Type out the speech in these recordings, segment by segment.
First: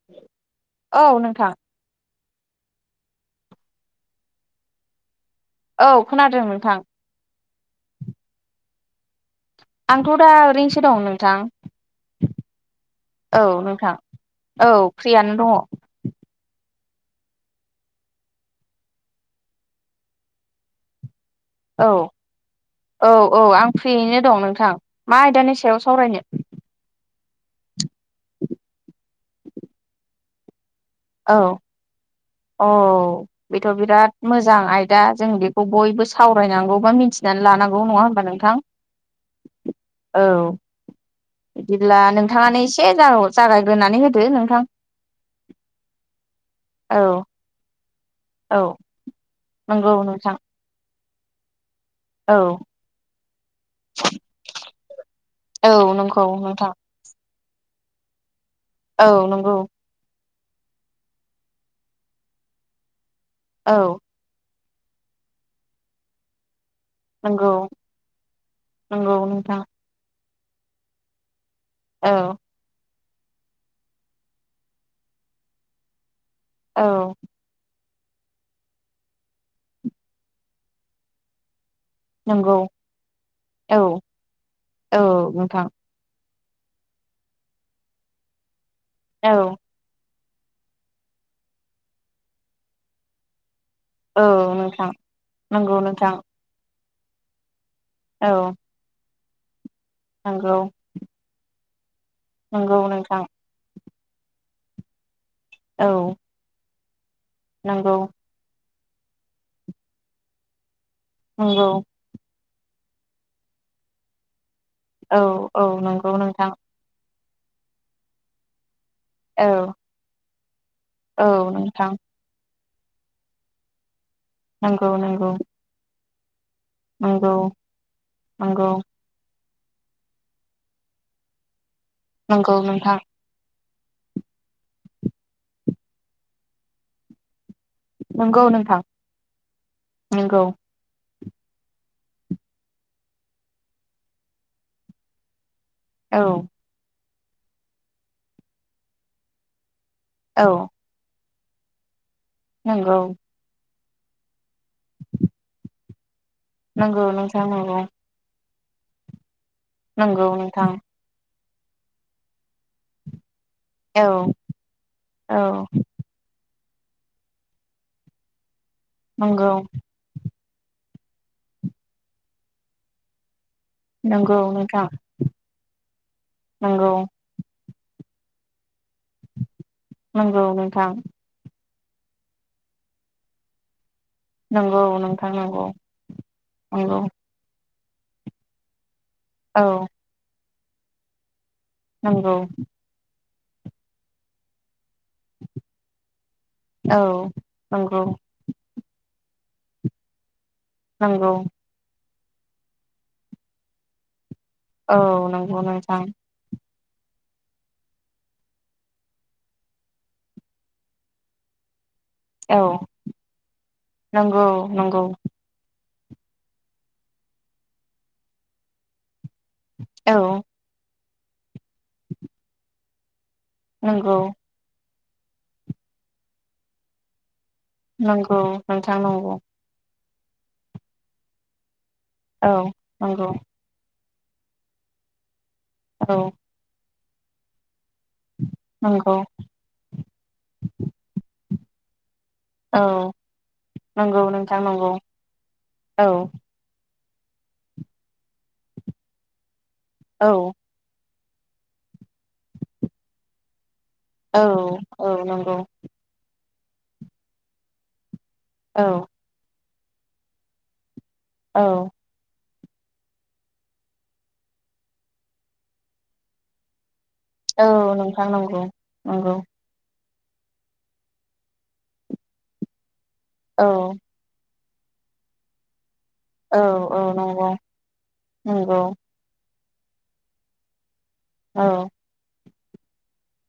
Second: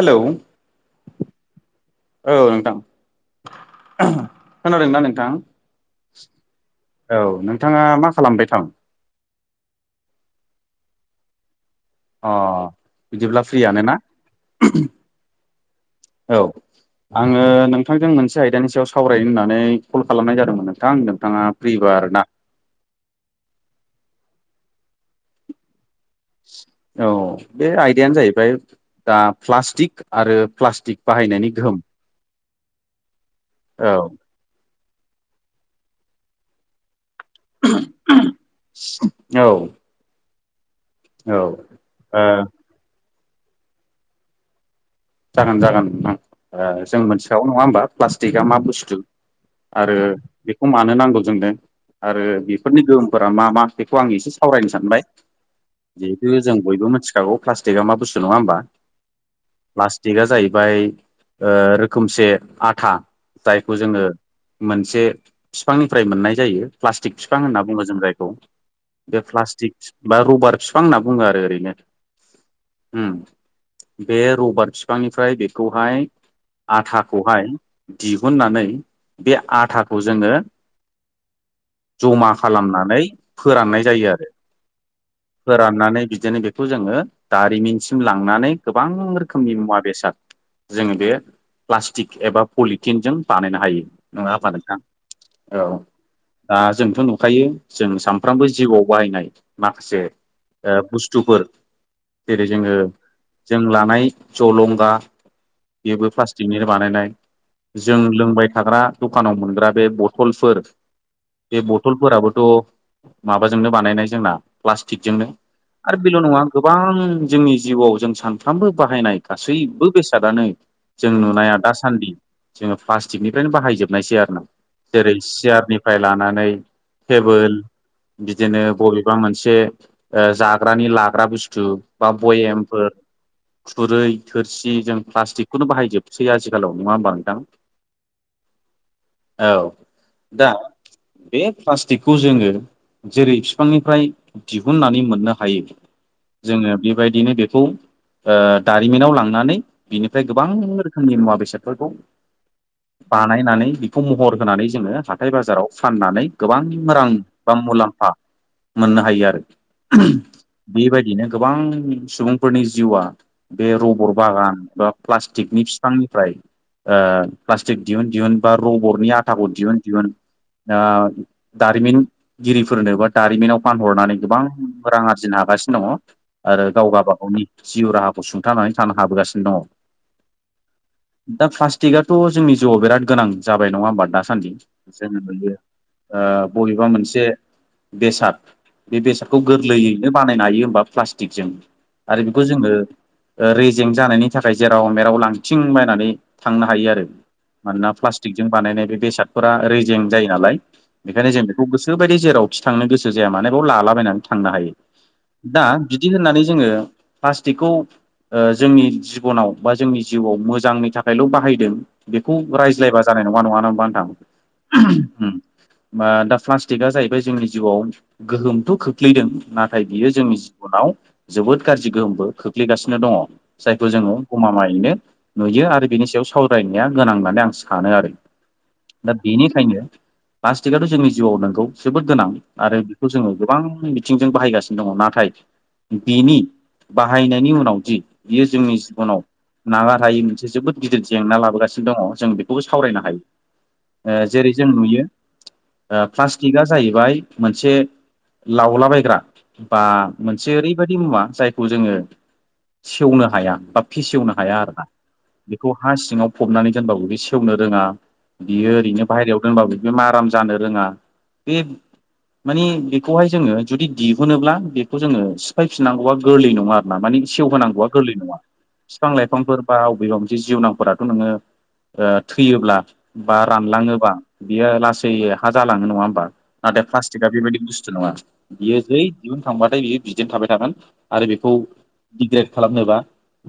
Hello औ नोंथां। औ नोंथां खोनादोंना नोंथां? औ खोनादों नोंथां बिथाङा मा खालामबाय दं आंथ' दा ओरैनोसो दं नोंथां अ बिदिब्ला औ फ्रियनो नोंथां ना औ फ्रियानो दङ औ आङो नोंथांजों मोनसे आयदानि सायाव सावरायनो होननानै कल खालामनाय जादोंमोन नोंथां नोंथाङा औ फ्रिबा आरोना औ औ आं फ्रियैनो दं नोंथां मा आयदानि सायाव सावरायनो औ बे आयदायानो जाहैबाय दा प्लास्टिक आरो प्लास्टिक औ बाहायनायनि गोहोम औ बेथ' औ बिराद मोजां आयदा जों बेखौ बयबो सावरायनांगौ बा मिथि नानै लानांगौ नङा होमबा नोंथां औ औ औ बिदिब्ला ओ नोंथाङानो एसे जव जागायग्रोनानै होदो नोंथां जागोन जागोन ओ औ जों मोनथिखागौ नङा होमबा प्लास्टिकआ मा औ बुस्थु नंगौ आरो नोंथां बेखौ मानो नांगौ आरो औ बेफोरनि गोहोमफोरा मा मा बेखौ आं एसे सावरायनो सानबाय औ नंगौ जिहेथु जों नोंथां बयबो मिथिखागौ प्लास्टिकआ मा बुस्थु नङा होनोमबा औ नंगौ प्लास्टिकआ जाहैबाय रोखोमसे आथा औ जायखौ जोङो मोनसे बिफांनिफ्राय मोननाय जायो प्लास्टिक बिफां नंगौ होनना बुङो जों जायखौ नंगौ बे नोंथां प्लास्टिक बा रबार बिफां होनना बुङो आरो ओरै औ उम बे रबारट बिफांनिफ्राय बेखौहाय औ आथाखौहाय दिहुननानै बे आथाखौ जोंङो जमा नंगौ खालामनानै औ फोराननाय जायो आरो औ नोंथां फोराननानै बिदिनो बे खौ जोङो दारिमिनसिम लांनानै गोबां खोमनि औ मुवा बेसाद जोङो बे प्लास्टिक एबा पलिथिनजों बानायनो हायो। नङा आफा नोंथां औ नंगौ नोंथां दा जों थ नुखायो जों औ सानफ्रामबो जिउआव बाहायनाय माखासे नंगौ ओ बुस्थुफोर जेरै जोङो नंगौ नोंथां जों लानाय जलंगा औ बेबो प्लास्टिकनि। बानायनाय नंगौ जों लोंबाय थाग्रा दखानाव मोनग्रा बे बथलफोर बे नंगौ बथलफोराबोथ माबाजोंनो बानायनाय जोंना। औ प्लास्टिकजोंनो औ आरो नंगौ बेल नङा नोंथां गोबां जोंनि जिउआव जों सानफ्रामबो बाहायनाय औ गासैबो बेसादानो जों औ नुनाया नोंथां दासान्दि जोङो प्लास्टिकनिफ्रायनो बाहायजोबनायसै आ नंगौ जेरै नंगौ सियारनिफ्राय लानानै नंगौ टेबोल बिदिनो नंगौ बबेबा मोनसे ओ जाग्रानि लाग्रा बुस्थु बा नंगौ भयेमफोर नोंथां खुरै थोरसि जों प्लास्टिकखौनो बाहायजोबसै आजिखालाव नङा होमबा नोंथां? नंगौ नोंथां औ नंगौ। दा बे प्लास्टिकखौ जोङो जेरै फिफांनिफ्राय दिहुननानै मोननो हायो औ जोङो बेबायदिनो बेखौ ओ दारिमिनाव लांनानै बिनिफ्राय औ गोबां रोखोमनि मुवा बेसादफोरखौ नंगौ बानायनानै बेखौ महर होनानै जोङो हाथाय बाजाराव फाननानै गोबां नंगौ रां नोंथां बा नंगौ मुलाम्फा मोननो हायो आरो ओहोम नंगौ नोंथां बेबायदिनो गोबां सुबुंफोरनि जिउआ बे औ रबर बागान बा औ प्लास्टिकनि फिफांनिफ्राय ओ प्लास्टिक दिहुन दिहुन बा रबरनि आथाखौ नंगौ दिहुन दिहुन आ दारिमिनगिरिफोरनो बा दारिमिनाव फानहरनानै नंगौ गोबां नोंथां रां आरजिनो हागासिनो दङ आरो नंगौ गावबा गावनि जिउ राहा सुंथानानै थानो हाबोगासिनो दङ नंगौ नोंथां दा फास्ट टिकआ थ जोंनि जिउआवराद गोनां जाबाय नङा होमबा न दासान्दि नंगौ जोङो नोंथां नयो नंगौ ओ बबेबा नंगौ मोनसे बेसाद बे बेसादखौ औ गोरलैयैनो बानायनो हायो होमबा प्लास्टिकजों आरो नंगौ बेखौ जोङो ओ रेजें जानायनि थाखाय जेर राव मेराव लांथिं बायनानै थांनो हायो औ आरो मानोना नंगौ प्लास्टिकजों बानायनाय बे बेसाद फोरा रेजें जायो नालाय ।बेखायनो नंगौ जों बेखौ गोसोबायदि जेरावखि थांनो गोसो जाया मानो बेवा लालाबायना थांनो हायो औ नंगौ दा नोंथां बिदि होननानै जोङो प्लास्टिकखौ ओ जोंनि जिबनाव बा जोंनि जिउआव मोजांनि थाखायल बाहायदों। बेखौ औ रायज्लायबा जानाय नङा नङा नोबा नोंथां। नंगौ नंगौ उम मा दा प्लास्टिकआ जाहैबाय जोंनि जिउआव गोहोमथ खोख्लैदों नाथाय बियो औ जोंनि जिबनाव जोबोद गाज्रि गोहोमबो खोख्लैगासिनो दङ। जायखौ जोङो नंगौ गमामायैनो नुयो आरो बिनि सायाव सावरायनाया गोनां होननानै आं सा सानो आरो नंगौ नोंथां दा नंगौ बेनिखायनो प्लास्टिकआथ जोंनि जिउआव नंगौ जोबोद गोनां औ आरो बेखौ नंगौ जोङो गोबां बि बिथिंजों बाहायगासिनो दङ नाथाय औ बिनि बाहायनायनि उनाव बियो जोंनि नंगौ जिबनाव नागार हायै मोनसे जोबोद गिदिर जेंना लाबोगासिनो दङ। जों बेखौबो सावरायनो औ हायो नंगौ ओ जेरै नोंथां जों नंगौ नुयो ओ औ प्लास्टिकआ जाहैबाय मोनसे लावलाबायग्रा बा औ मोनसे ओरैबायदि मुवा जायखौ जोङो सेवनो हाया बा फिसेवनो औ हाया आरोना औ नंगौ बेखौ हा सिङाव फबनानै दोनबाबो उदै सेवनो रोङा बियो औ ओरैनो बाहेरायाव दोनबाबो बि माराम जानो रोङा बे औ मानि बेखौहाय जोङो जुदि दिहुनोब्ला बेखौ जोङो सिफायफिननांगौआ गोरलै नङा। माबानि सेव औ होनांगौ आगोरलै नोंथां नङा नंगौ बिफां नंगौ लाइफांफोर बा वबेबा जिउनांफोरा थ नोङो ओ थैयोब्ला बा औ रानलाङोबा बियो लासै हा जालाङो नङा होमबा! औ नाथाय औ प्लास्टिकआ नंगौ बेबायदि बुस्थु नङा बियो नंगौ जै दिहुन खांबाथाय बियो बिदिनो थाबाय थागोन आरो बेखौ औ डिग्रेड खालामनोबा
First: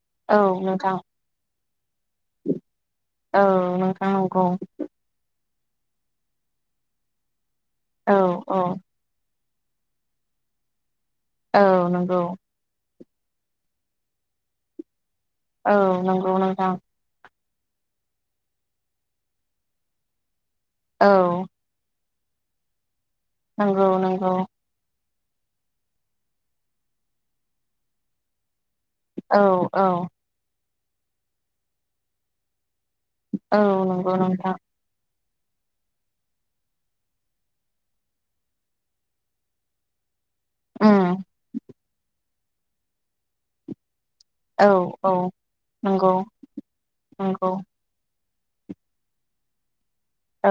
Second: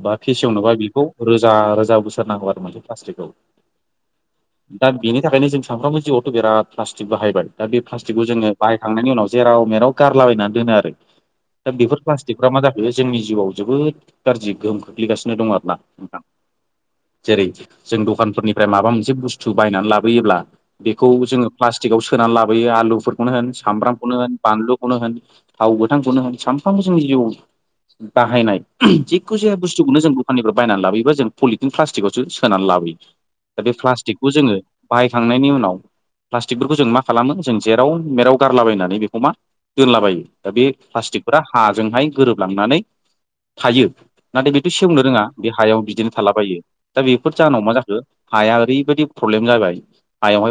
बा औ फेसेवनोबा नोंथां बेखौ रोजा रोजा बोसोर सोरनांगौ आरो मोनसे पास्टिकखौ औ नोंथां नंगौ दा बेनि थाखायनो जों। सानफ्रोमबो जिउआवथ' बिराद प्लास्टिक बाहायबाय दा बे औ प्लास्टिकखौ जोङो औ बाहायखांनायनि उनाव जेराव मेराव गारलाबायनानै दोनो आरो औ दा बेफोर नंगौ प्लास्टिकफ्रा मा जाखो जोंनि जिउआव जोबोद गाज्रि गोहोम खोख्लैगासिनो दं औ आरोना नोंथां नंगौ नोंथां जेरै जों दखानफोरनिफ्राय माबा मोनसे बुस्थु बायनानै लाबोयोब्ला औ बेखौ जोङो प्लाटिकाव सो सोनानै लाबोयो आलुफोरखौनो होन नंगौ सामब्रामखौनो होन नंगौ बानलुखौनो होन थाव गोथांखौनो होन सानफ्रामबो जोंनि जिउआव बाहायनाय औ जेखु जाया औ बुस्थुखौनो जों दखाननिफ्राय बायनानै लाबोयोबा जों पलिटिन प्लास्टिकआवसो सोनानै लाबोयो औ दा बे नंगौ प्लास्टिकखौ नोंथां जोङो बाहायखांनायनि उनाव प्लास्टिकफोरखौ जों मा खालामो जों जेराव मेराव गारलाबायनानै बेखौ मा दोनलाबायो दा बे उम प्लास्टिकफोरा हाजोंहाय गोरोबलांनानै थायो नाथाय औ बेथ' सेवनो औ रोङा बे हायाव नंगौ बिदिनो थालाबायो दा बेफोर नंगौ जाहोनाव मा जाखो हाया ओरैबायदि प्रब्लेम जाबाय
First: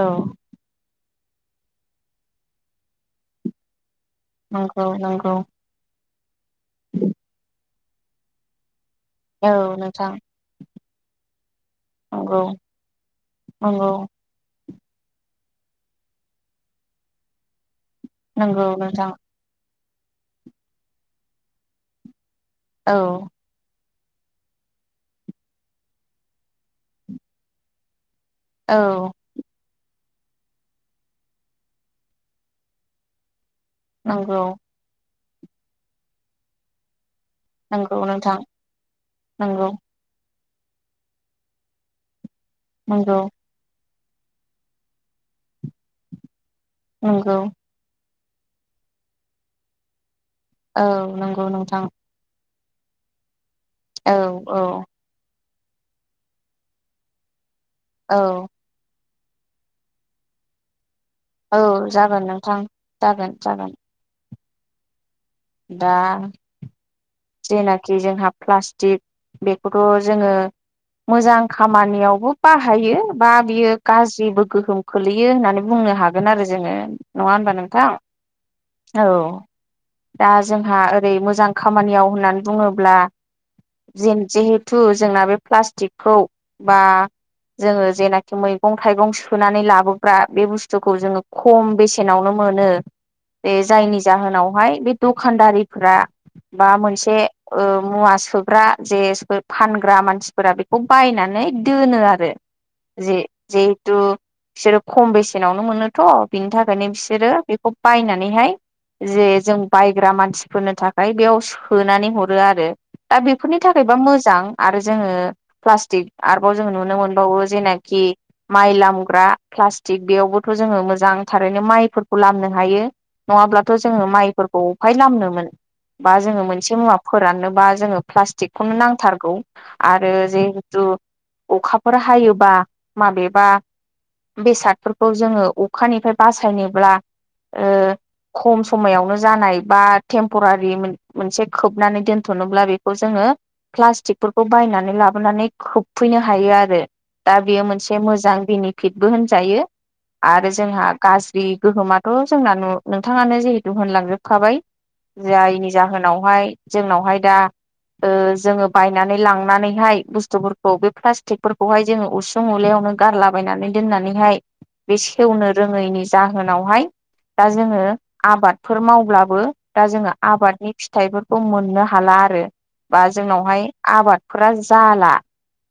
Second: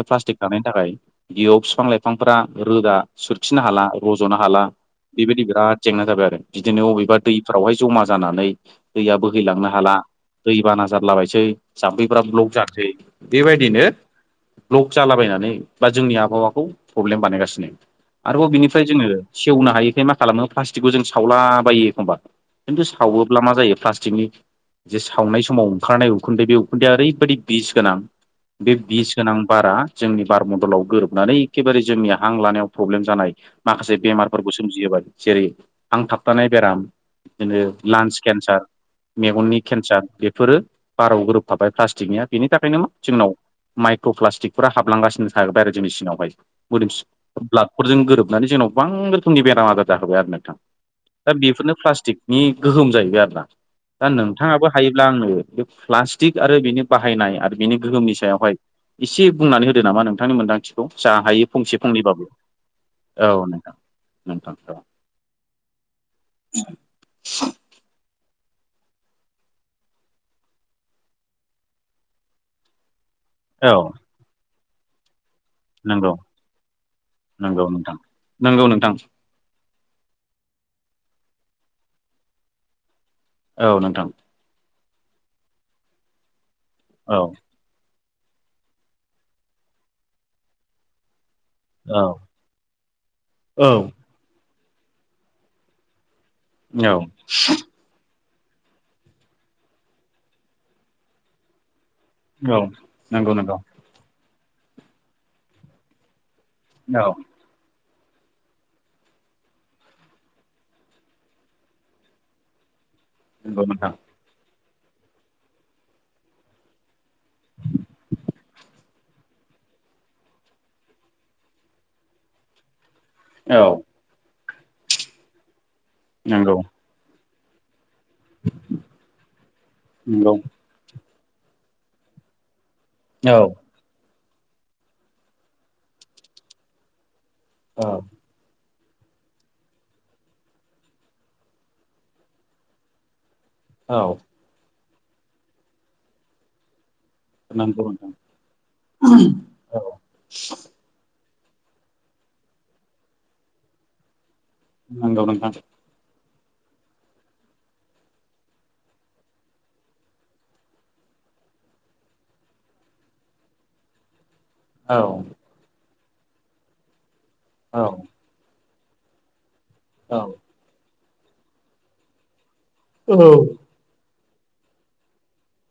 औ प्लास्टिक थानायनि थाखाय बेयाव बिफां लाइफांफोरा रोदा सोरखिनो हाला रज'नो हाला नंगौ नंगौ बेबायदि बिराद जेंना जाबाय आरो बिदिनो बबेबा दैफोरावहाय जमा जानानै दैया औ बोहैलांनो हाला नोंथां दैबाना जारलाबायसै जाम्फैफ्रा नंगौ ब्लक जानोसै बेबायदिनो, नंगौ ब्ल'क जालाबायनानै बा जोंनि आबहावाखौ प्रब्लेम बानायगासिनो। आरोबाव नंगौ बिनिफ्राय जोङो नोंथां सेवनो हायिखाय मा खालामो प्लास्टिकखौ जों सावलाबायो एखमबा। खिन्थु औ सावोब्ला मा जायो फ्लास थिकनि जे सावनाय समाव ओंखारनाय उखुन्दै बे उखुन्दैआ ओरैबायदि बिस गोनां बे औ बिस गोनां बारा जोंनि बार मण्ड'लाव गोरोबनानै एखेबारे जोंनि हां लानायाव प्रब्लेम जानाय माखासे नंगौ बेमारफोरखौ सोमजिहोबाय, जेरै हांथाबथानाय बेराम बिदिनो नंगौ लान्स नोंथां केन्सार, मेगननि नंगौ केन्सार, बेफ फोरो बाराव गोरोबफाबाय प्लास्टिकनिया बेनि थाखायनो मा नंगौ जोंनाव माइक्र'प्लास्टिकफोरा हाबलांगासिनो थाबाय आरो जोंनि सिंआवहाय, मोदोम नंगौ ब्लादफोरजों गोरोब होनानै जोंनाव गोबां रोखोमनि बेराम आजार जाहोबाय आरो ना? औ नंगौ नोंथां। गोहोम जाहैबाय आरोना, दा औ औ नोंथाङाबो हायोब्ला आंनो बे प्लास्टिक आरो बेनि बाहायनाय आरो बेनि गोहोमनि औ सायावहाय। इसे बुंनानै होदो नामा नोंथांनि मोन्दांथिखौ जा हायो औ फंसे जागोन फंनैबाबो, नोंथां औ जागोन जागोन नोंथां, नोंथां र'। दा जेनाखि जोंहा प्लास्टिक, बेखौथ' जोङो मोजां खामानियावबो बाहायो बा बियो औ गाज्रिबो गोहोम खोलैयो। बियो होननानै बुंनो नंगौ हागोन आरो जोङो नङा होनबा नोंथां, नंगौ नोंथां औ। दा जोंहा ओरै मोजां खामानियाव होननानै बुङोब्ला औ नोंथां जेन जिहेत थु जोंना बे प्लास्टिकखौ बा औ जोङो जेनाखि मैगं थाइगं सोनानै लाबोग्रा बे बुस्थुखौ जोङो खम औ बेसेनावनो मोनो, बे औ जायनि जाहोनावहाय बे दखानदारिफोरा बा औ नंगौ मोनसे ओ म ना सोग्रा जेज फानग्रा मानसिफोरा बिखौ बायनानै दो होनो आरो जे नंगौ जिहेथु बिसोरो खम बेसेनावनो मोनोथ' बिनि थाखायनो औ बिसोरो बेखौ बायनानैहाय जे जों बायग्रा मानसिफोरनो थाखाय बेयाव सो नानै हरो आरो दा बेफोरनि नंगौ नोंथां थाखायबा मोजां। आरो जोङो प्लास्टिक आरोबाव जों नुनो मोनबावो जेनाखि माइ लामग्रा प्लास्टिक बेयावबोथ' जोङो मोजां थारैनो माइफोरखौ लामनो हायो। औ नङाब्लाथ' जोङो माइफोरखौ अफाय लामनो मोन बा जोङो नंगौ मोन मुवा फोराननोबा जोङो प्लास्टिकखौनो नांथारगौ आरो नंगौ जिहेथु अखाफोर हायोबा औ माबेबा बेसादफोरखौ जोङो अखानिफ्राय बासायनोब्ला ओ औ खम समायावनो जानाय बा टेम्परारि मोनसे खोबनानै दोनथ'नोब्ला बेखौ जोङो औ प्लास्टिकफोरखौ बायनानै लाबोनानै होबफैनो हायो आरो दा बेयो नंगौ मोनसे नोंथां मोजां बेनिफिटबो होनजायो औ आरो जोंहा गाज्रि दै गोहोमाथ' जोंना न नोंथाङानो जिहेथु होनलांजोबखाबाय नंगौ नोंथां जायनि जाहोनाव जोंनावहाय दा ओ जोङो बायनानै लांनानैहाय बुस्थुफोरखौ बे प्लास्टिकफोरखौहाय जोङो उसुं उलायाव नो गारलाबायनानै दोननानैहाय बे औ सेवनो रोङैनि जाहोनावहाय दा जोङो औ आबाद फोर मावब्लाबो दा जोङो औ आबादनि फिथाइफोरखौ मोननो हाला आरो बा जोंनावहाय आबादफोरा जाला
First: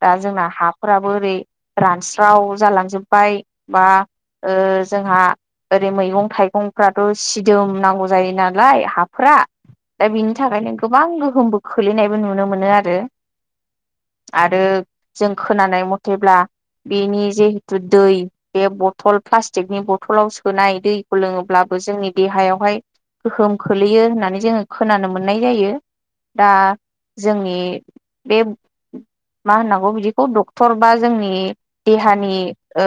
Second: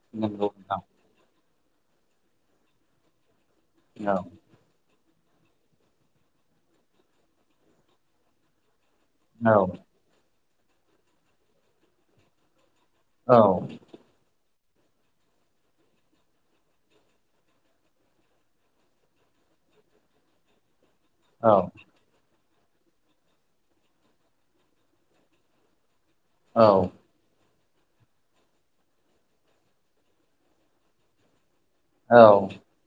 दा जोंना नंगौ नोंथां हाफोराबो ओरै रानस्राव जालांजोब्बाय बा जोंहा ओरै मैगं थाइगंफ्राथ' सिदोम नांगौ जायो नालाय हाब फोर औ दा बिनि थाखायनो गोबां गोहोमबो खोलैनायबो नुनो मोनो आरो औ आरो जों खोनानाय मथेब्ला बेनि जिहेतु दै बे बथल प्लास्टिकनि बथलाव सोनाय दै औ सोलोङोब्लाबो जोंनि देहायावहाय गोहोम खोल्लैयो होननानै जोङो खोनानो मोननाय जायो। दा औ जोंनि बे मा होननांगौ बिदिखौ डक्टर बा जोंनि देहानि औ ओ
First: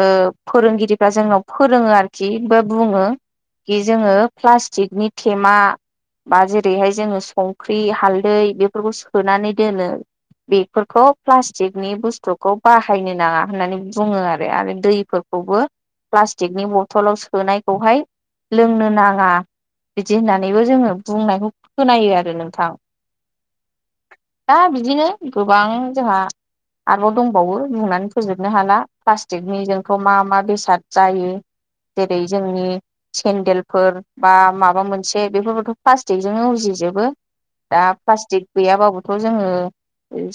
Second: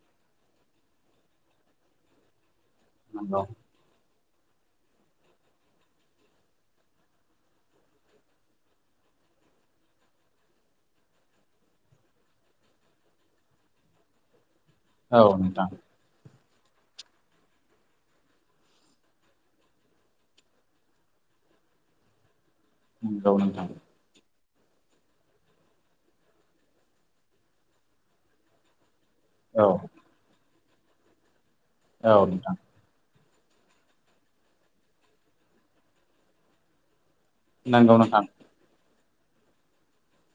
फोरोंगिरिफ्रा जोंनाव फोरोङो आरोखि बुङो नंगौ जे जोङो प्लष्टिकनि टेमा बा जेरैहाय जोङो संख्रि हालदै बेफोरखौ सोनानै दोनो बेफोरखौ प्लास्टिकनि बुस्थुखौ बाहायनो नाङा होननानै बुङो आरो। बे आरो औ दैफोरखौबो नोंथां प्लाष्टिक नि बथलाव सोनायखौहाय लोंनो नाङा बिदि होननानैबो जोङो बुंनायखौ खोनायो आरो। नोंथां नंगौ नोंथां। दा बिदिनो गोबां जोंहा आरोबाव दंबावो बुंनानै फोजोबनो हाला। औ प्लास्टिकनिजोंथ' मा मा बेसाद जायो औ जेरै नोंथां जोंनि सेन्देलफोर बा माबा मोनसे बेफोरबोथ' प्लास्टिकजोंनो उजिजोबो। दा नंगौ नोंथां प्लास्टिक गैयाबाबोथ' जोङो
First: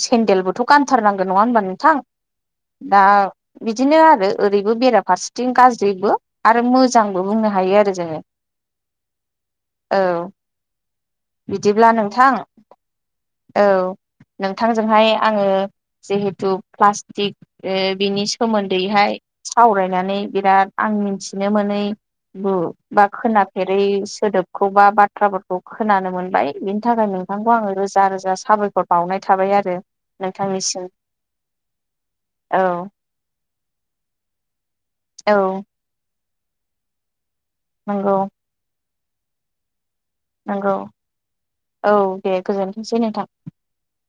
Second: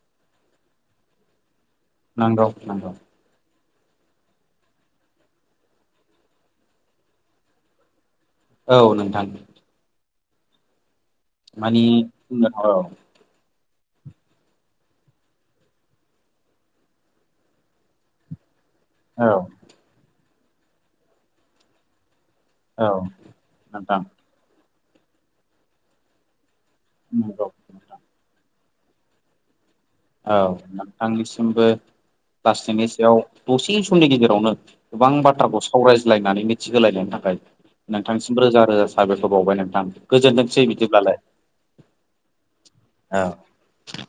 सेन्देलबोथ' गानथारनांगोन नङा होनबा नोंथां। नांगौ नांगौ। दा बिदिनो आरो ओरैबो बेराफारसेथिं गाज्रिबो आरो मोजांबो बुंनो हायो आरो जोङो। औ नोंथां। औ मानि बिदिब्ला नोंथां बुंनो औ औ नोंथांजोंहाय आङो जिहेथु प्लास्टिक ओ बिनि सोमोन न्दैहाय औ सावरायनानै बिराद आं मिथिनो मोनै बो औ बा खोनाफेरै नोंथां सोदोबखौ बा बाथ्राफोरखौ खोनानो मोनबाय। बेनि थाखाय नोंथांखौ नंगौ आङो नोंथां रोजा रोजा साबायखर बावनाय थाबाय आरो। औ नोंथांनिसिम नोंथांनिसिमबो औ प्लाष्टिकनि सायाव दसे समनि गेजेरावनो गोबां औ बाथ्राखौ सावरायज्लायनानै मिथिहोलायनायनि थाखाय नंगौ नोंथांसिम रोजा रोजा साबायखर बावबाय नोंथां। गोजोनथोंसै नंगौ बिदिब्लालाय औ दे गोजोनथोंसै नोंथां औ।